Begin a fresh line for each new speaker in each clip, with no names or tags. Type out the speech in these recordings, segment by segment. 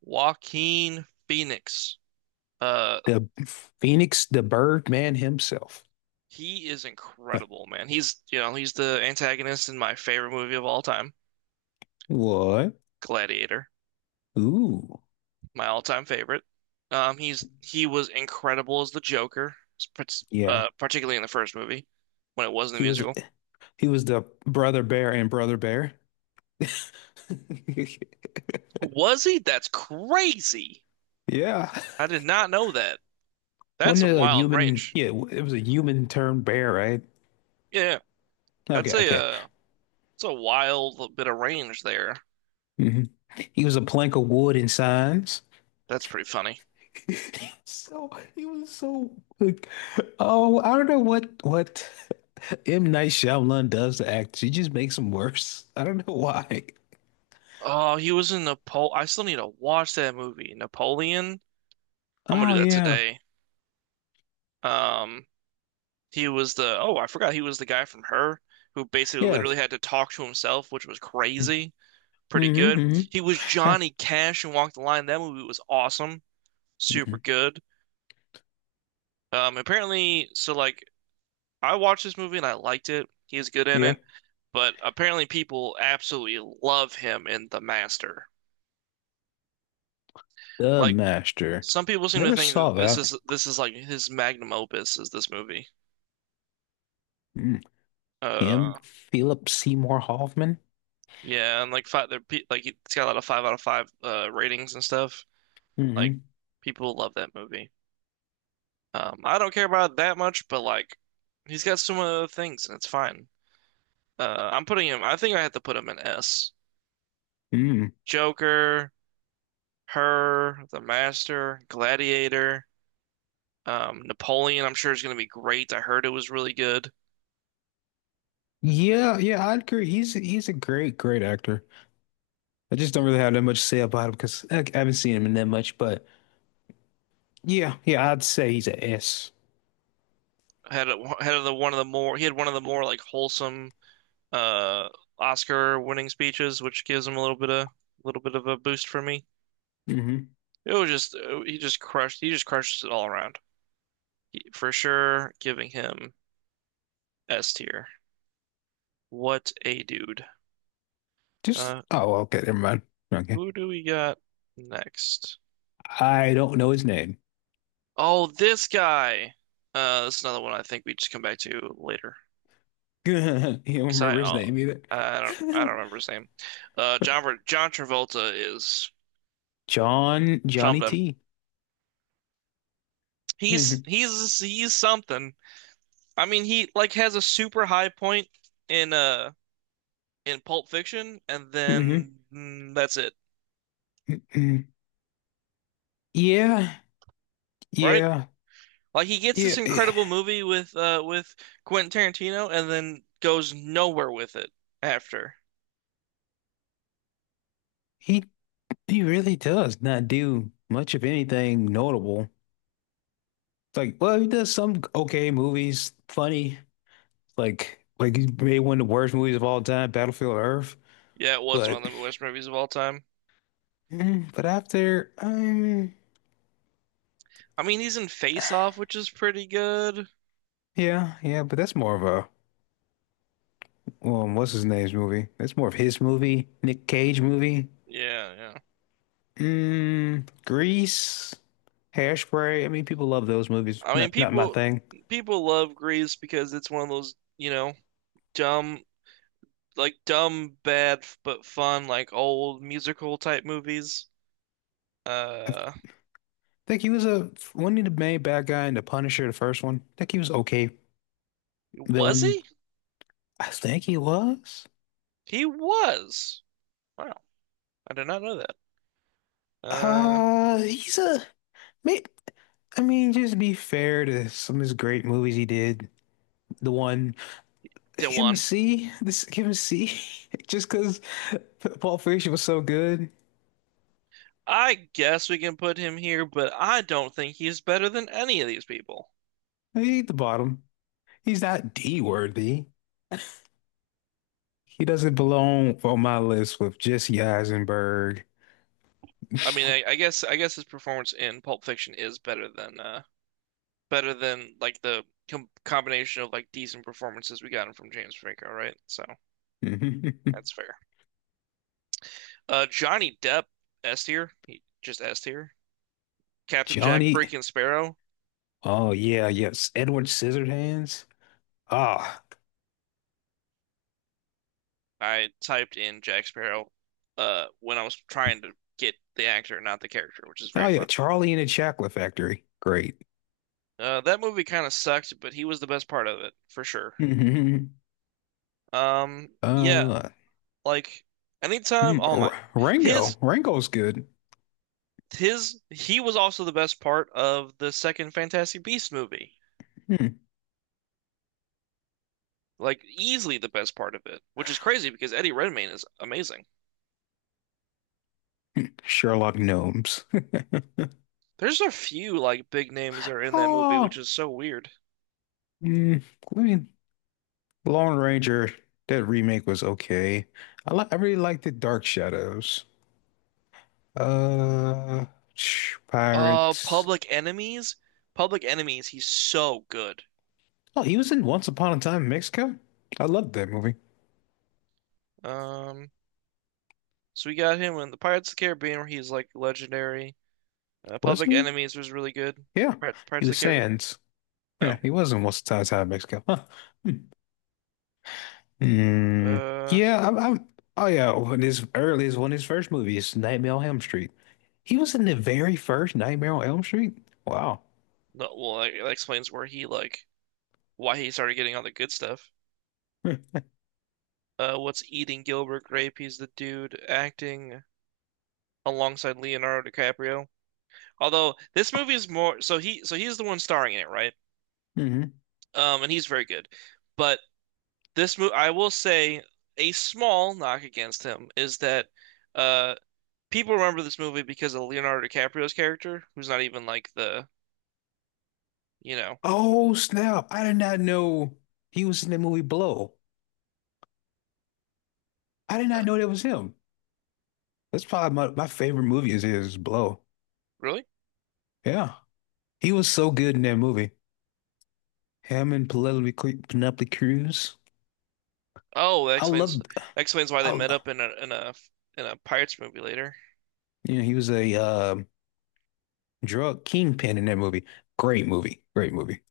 Joaquin Phoenix. Uh,
The Phoenix, the Birdman himself.
he is
Huh.
incredible, man. He's, you know, he's the antagonist in my favorite movie of all time,
What?
Gladiator,
Ooh.
my all-time favorite. He was incredible as the Joker,
Yeah.
particularly in the first movie when it wasn't a
He was
musical.
he was the brother bear and brother bear.
Was he? That's crazy.
Yeah.
I did not know that. That's
Wasn't it
some
a
wild
human?
range.
Yeah, it was a human turned bear, right?
Yeah, that's
Okay,
a
okay.
uh, that's a wild bit of range there.
Hmm. He was a plank of wood in signs.
That's pretty funny.
So he was so like, oh, I don't know what M. Night Shyamalan does to act. She just makes him worse. I don't know why.
Oh, he was in Napoleon. I still need to watch that movie. Napoleon. I'm gonna
Oh
do that
yeah,
today. Um, he was the, oh, I forgot he was the guy from Her who basically
yeah.
literally had to talk to himself, which was crazy. Pretty
Hmm.
good.
Hmm.
He was
Yeah.
Johnny Cash in Walk the Line. That movie was awesome. Super
Mhm.
good. Apparently, so like I watched this movie and I liked it. He's good in
Yeah.
it, but apparently people absolutely love him in The Master.
The
Like
Master.
some people seem to
Never
think that
saw
this
that.
is this is like his magnum opus is this movie.
Mm.
Uh,
Him, Philip Seymour Hoffman.
yeah, and like five, like it's got a lot of five out of five ratings and stuff. Like
Hmm.
people love that movie. I don't care about it that much, but like he's got so many other things and it's fine. I'm putting him. I think I have to put him in S.
Mm.
Joker, Her, The Master, Gladiator, Napoleon. I'm sure is going to be great. I heard it was really good.
Yeah, yeah, I'd agree. He's a great, great actor. I just don't really have that much to say about him because I haven't seen him in that much. But yeah, yeah, I'd say he's a S.
Had a, had the one of the more he had one of the more like wholesome uh Oscar winning speeches, which gives him a little bit of, little bit of a boost for me.
Mm-hmm.
It was just he just crushes it all around. For sure, giving him S tier. What a dude.
Just
Uh
oh, well, okay, never mind. Okay,
who do we got next?
I don't know his name.
Oh, this guy. That's another one I think we just come back to later.
You don't
'Cause I
remember his name either.
I don't remember his name. Uh, John Travolta is
John Johnny
something.
T.
He's he's he's something. I mean, he like has a super high point in uh in Pulp Fiction, and then mm, that's it,
Hmm. Yeah,
right?
yeah,
Like he gets
yeah.
this incredible movie with Quentin Tarantino, and then goes nowhere with it after.
He he really does not do much of anything notable. It's like, well, he does some okay movies, funny. Like, he made one of the worst movies of all time, Battlefield Earth.
Yeah, it was one
But,
of the worst movies of all time.
but after,
I mean, he's in Face Off, which is pretty good.
yeah, yeah. But that's more of a, what's his name's movie? That's more of his movie, Nick Cage movie.
Yeah, yeah.
Mm, Grease, Hairspray. I mean, people love those movies.
I mean,
Not my
people
thing.
people love Grease because it's one of those, you know, dumb, like dumb, bad but fun, like old musical type movies. Uh,
Think he was a when he the main bad guy in The Punisher, the first one. Think he was okay
was
villain.
he?
I think he was.
He was. Wow, I did not know that. Uh,
Uh, he's a may- I mean, just to be fair to some of his great movies he did. The one, give him a
Dewan.
C. This, give him a C. Just because Pulp Fiction was so good.
I guess we can put him here, but I don't think he's better than any of these people.
He at the bottom. He's not D worthy. He doesn't belong on my list with Jesse Eisenberg,
I guess his performance in Pulp Fiction is better than like the combination of like decent performances we gotten from James Franco, right? So that's fair. Johnny Depp, S tier. He just S tier. Captain Jack
Johnny.
freaking Sparrow.
Oh yeah, yes. Edward Scissorhands. Ah,
I typed in Jack Sparrow when I was trying to get the actor, not the character, which is
oh
very
yeah,
funny.
Charlie and the Chocolate Factory. Great.
That movie kind of sucked, but he was the best part of it for sure.
hmm
Um, yeah,
Uh,
like anytime, oh my, his
Rango. Rango's good.
his he was also the best part of the second Fantastic Beast movie,
Hmm.
like easily the best part of it, which is crazy because Eddie Redmayne is amazing.
Sherlock Gnomes.
There's a few like big names that are in that movie, which
Oh,
is so weird.
mm, I mean, Lone Ranger. That remake was okay. I really liked the Dark Shadows. Uh, Pirates.
Public Enemies. Public Enemies. He's so good.
Oh, he was in Once Upon a Time in Mexico. I loved that movie.
Um, so we got him in the Pirates of the Caribbean, where he's like legendary.
Was
Public
he?
Enemies was really good.
Yeah, he
Pirates of
was
the Caribbean.
Sands. Yeah,
Oh,
he was in Once Upon a Time in Mexico. Huh. Hmm. Mm,
uh,
yeah, I'm. Oh yeah, when his earliest, one of his first movies, Nightmare on Elm Street. He was in the very first Nightmare on Elm Street. Wow.
no. Well, that, that explains where he like why he started getting all the good stuff. What's eating Gilbert Grape? He's the dude acting alongside Leonardo DiCaprio. Although this movie is more so he's the one starring in it, right?
hmm
And he's very good, but this move, I will say, a small knock against him is that uh, people remember this movie because of Leonardo DiCaprio's character, who's not even like the, you know,
Oh snap! I did not know he was in the movie Blow. I did not
uh,
know that was him. That's probably my favorite movie is Blow.
really?
Yeah, he was so good in that movie. Him and Penelope Cruz.
Oh,
I
that
loved.
explains why they
I,
met up in a in a in a Pirates movie later.
yeah, he was a drug kingpin in that movie. Great movie. Great movie.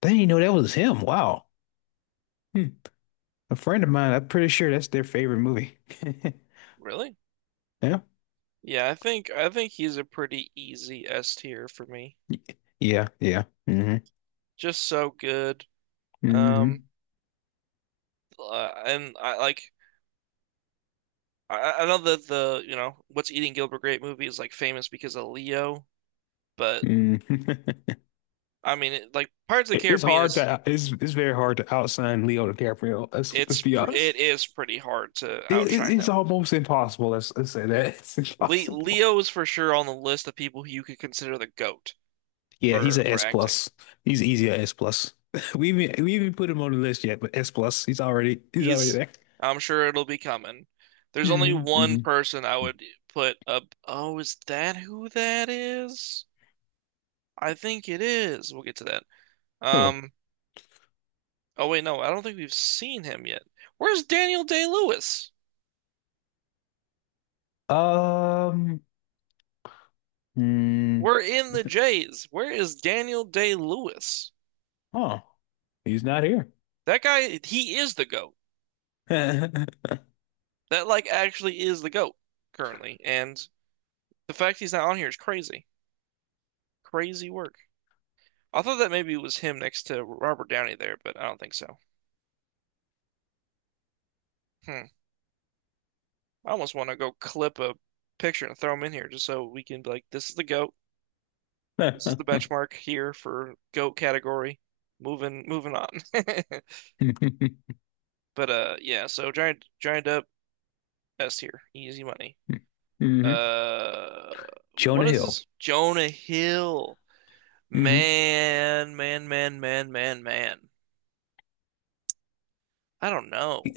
They didn't even know that was him. Wow. Hmm. A friend of mine, I'm pretty sure that's their favorite movie.
Really?
Yeah.
Yeah, I think he's a pretty easy S tier for me.
Yeah. Yeah. Mm-hmm.
Just so good. Um,
Mm-hmm.
and I like, I know that the, you know, What's Eating Gilbert Grape movie is like famous because of Leo, but
Mm-hmm.
I mean, it, like Pirates of the
It- It's
Caribbean
hard
is,
to, it's, it's very hard to outsign Leo DiCaprio. Let's be honest.
it is pretty hard to
It, it,
outshine
it's
him.
almost impossible. Let's say that. It's
Le
impossible.
Leo is for sure on the list of people who you could consider the goat
Yeah. He's
for
an
for
S
acting.
plus. He's easy an S plus. We even put him on the list yet, but S plus. He's already
He's,
there.
I'm sure it'll be coming. There's only
hmm
one
hmm
person I would put up. Oh, is that who that is? I think it is. We'll get to that.
Who?
Um. Oh wait, no, I don't think we've seen him yet. Where's Daniel Day-Lewis?
Um. Hmm,
We're in the
he's not-
Jays. Where is Daniel Day-Lewis?
oh, he's not here.
That guy, he is the GOAT. That like actually is the GOAT currently, and the fact he's not on here is crazy. Crazy work. I thought that maybe it was him next to Robert Downey there, but I don't think so. Hmm. I almost want to go clip a picture and throw him in here just so we can be like, this is the GOAT. This is the benchmark here for GOAT category. Moving on. But yeah, so giant up S here. Easy money.
hmm
Uh what
Jonah
is
Hill.
this? Jonah Hill.
hmm
Man, man, man, man, man, man. I don't know.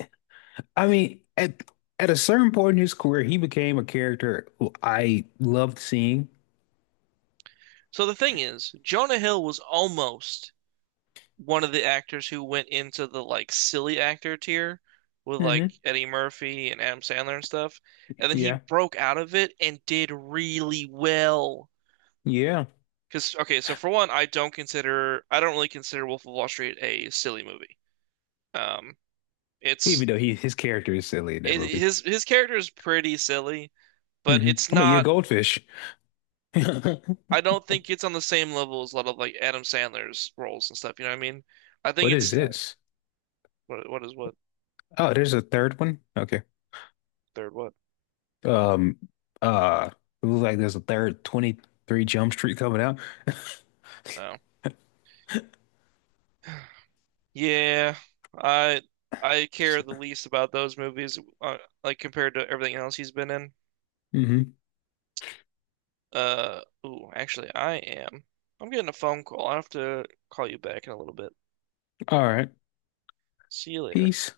I mean, at a certain point in his career, he became a character who I loved seeing.
So the thing is, Jonah Hill was almost one of the actors who went into the like silly actor tier with like
hmm
Eddie Murphy and Adam Sandler and stuff. And then he
Yeah,
broke out of it and did really well.
yeah.
Because, okay, so for one, I don't really consider Wolf of Wall Street a silly movie. Um,
Even
it's
though he his character is silly in that
it,
movie.
his character is pretty silly, but it's
I mean, yeah,
not,
goldfish.
I don't think it's on the same level as a lot of like Adam Sandler's roles and stuff. You know what I mean? I think
What is
it's,
this?
what
Oh, there's a third one. Okay.
third what?
Um, uh, it looks like there's a third 23 Jump Street coming out.
No. Yeah, I I care the least about those movies, like compared to everything else he's been in.
Mm-hmm.
Ooh, actually, I am. I'm getting a phone call. I'll have to call you back in a little bit.
All right.
See you later.
Peace.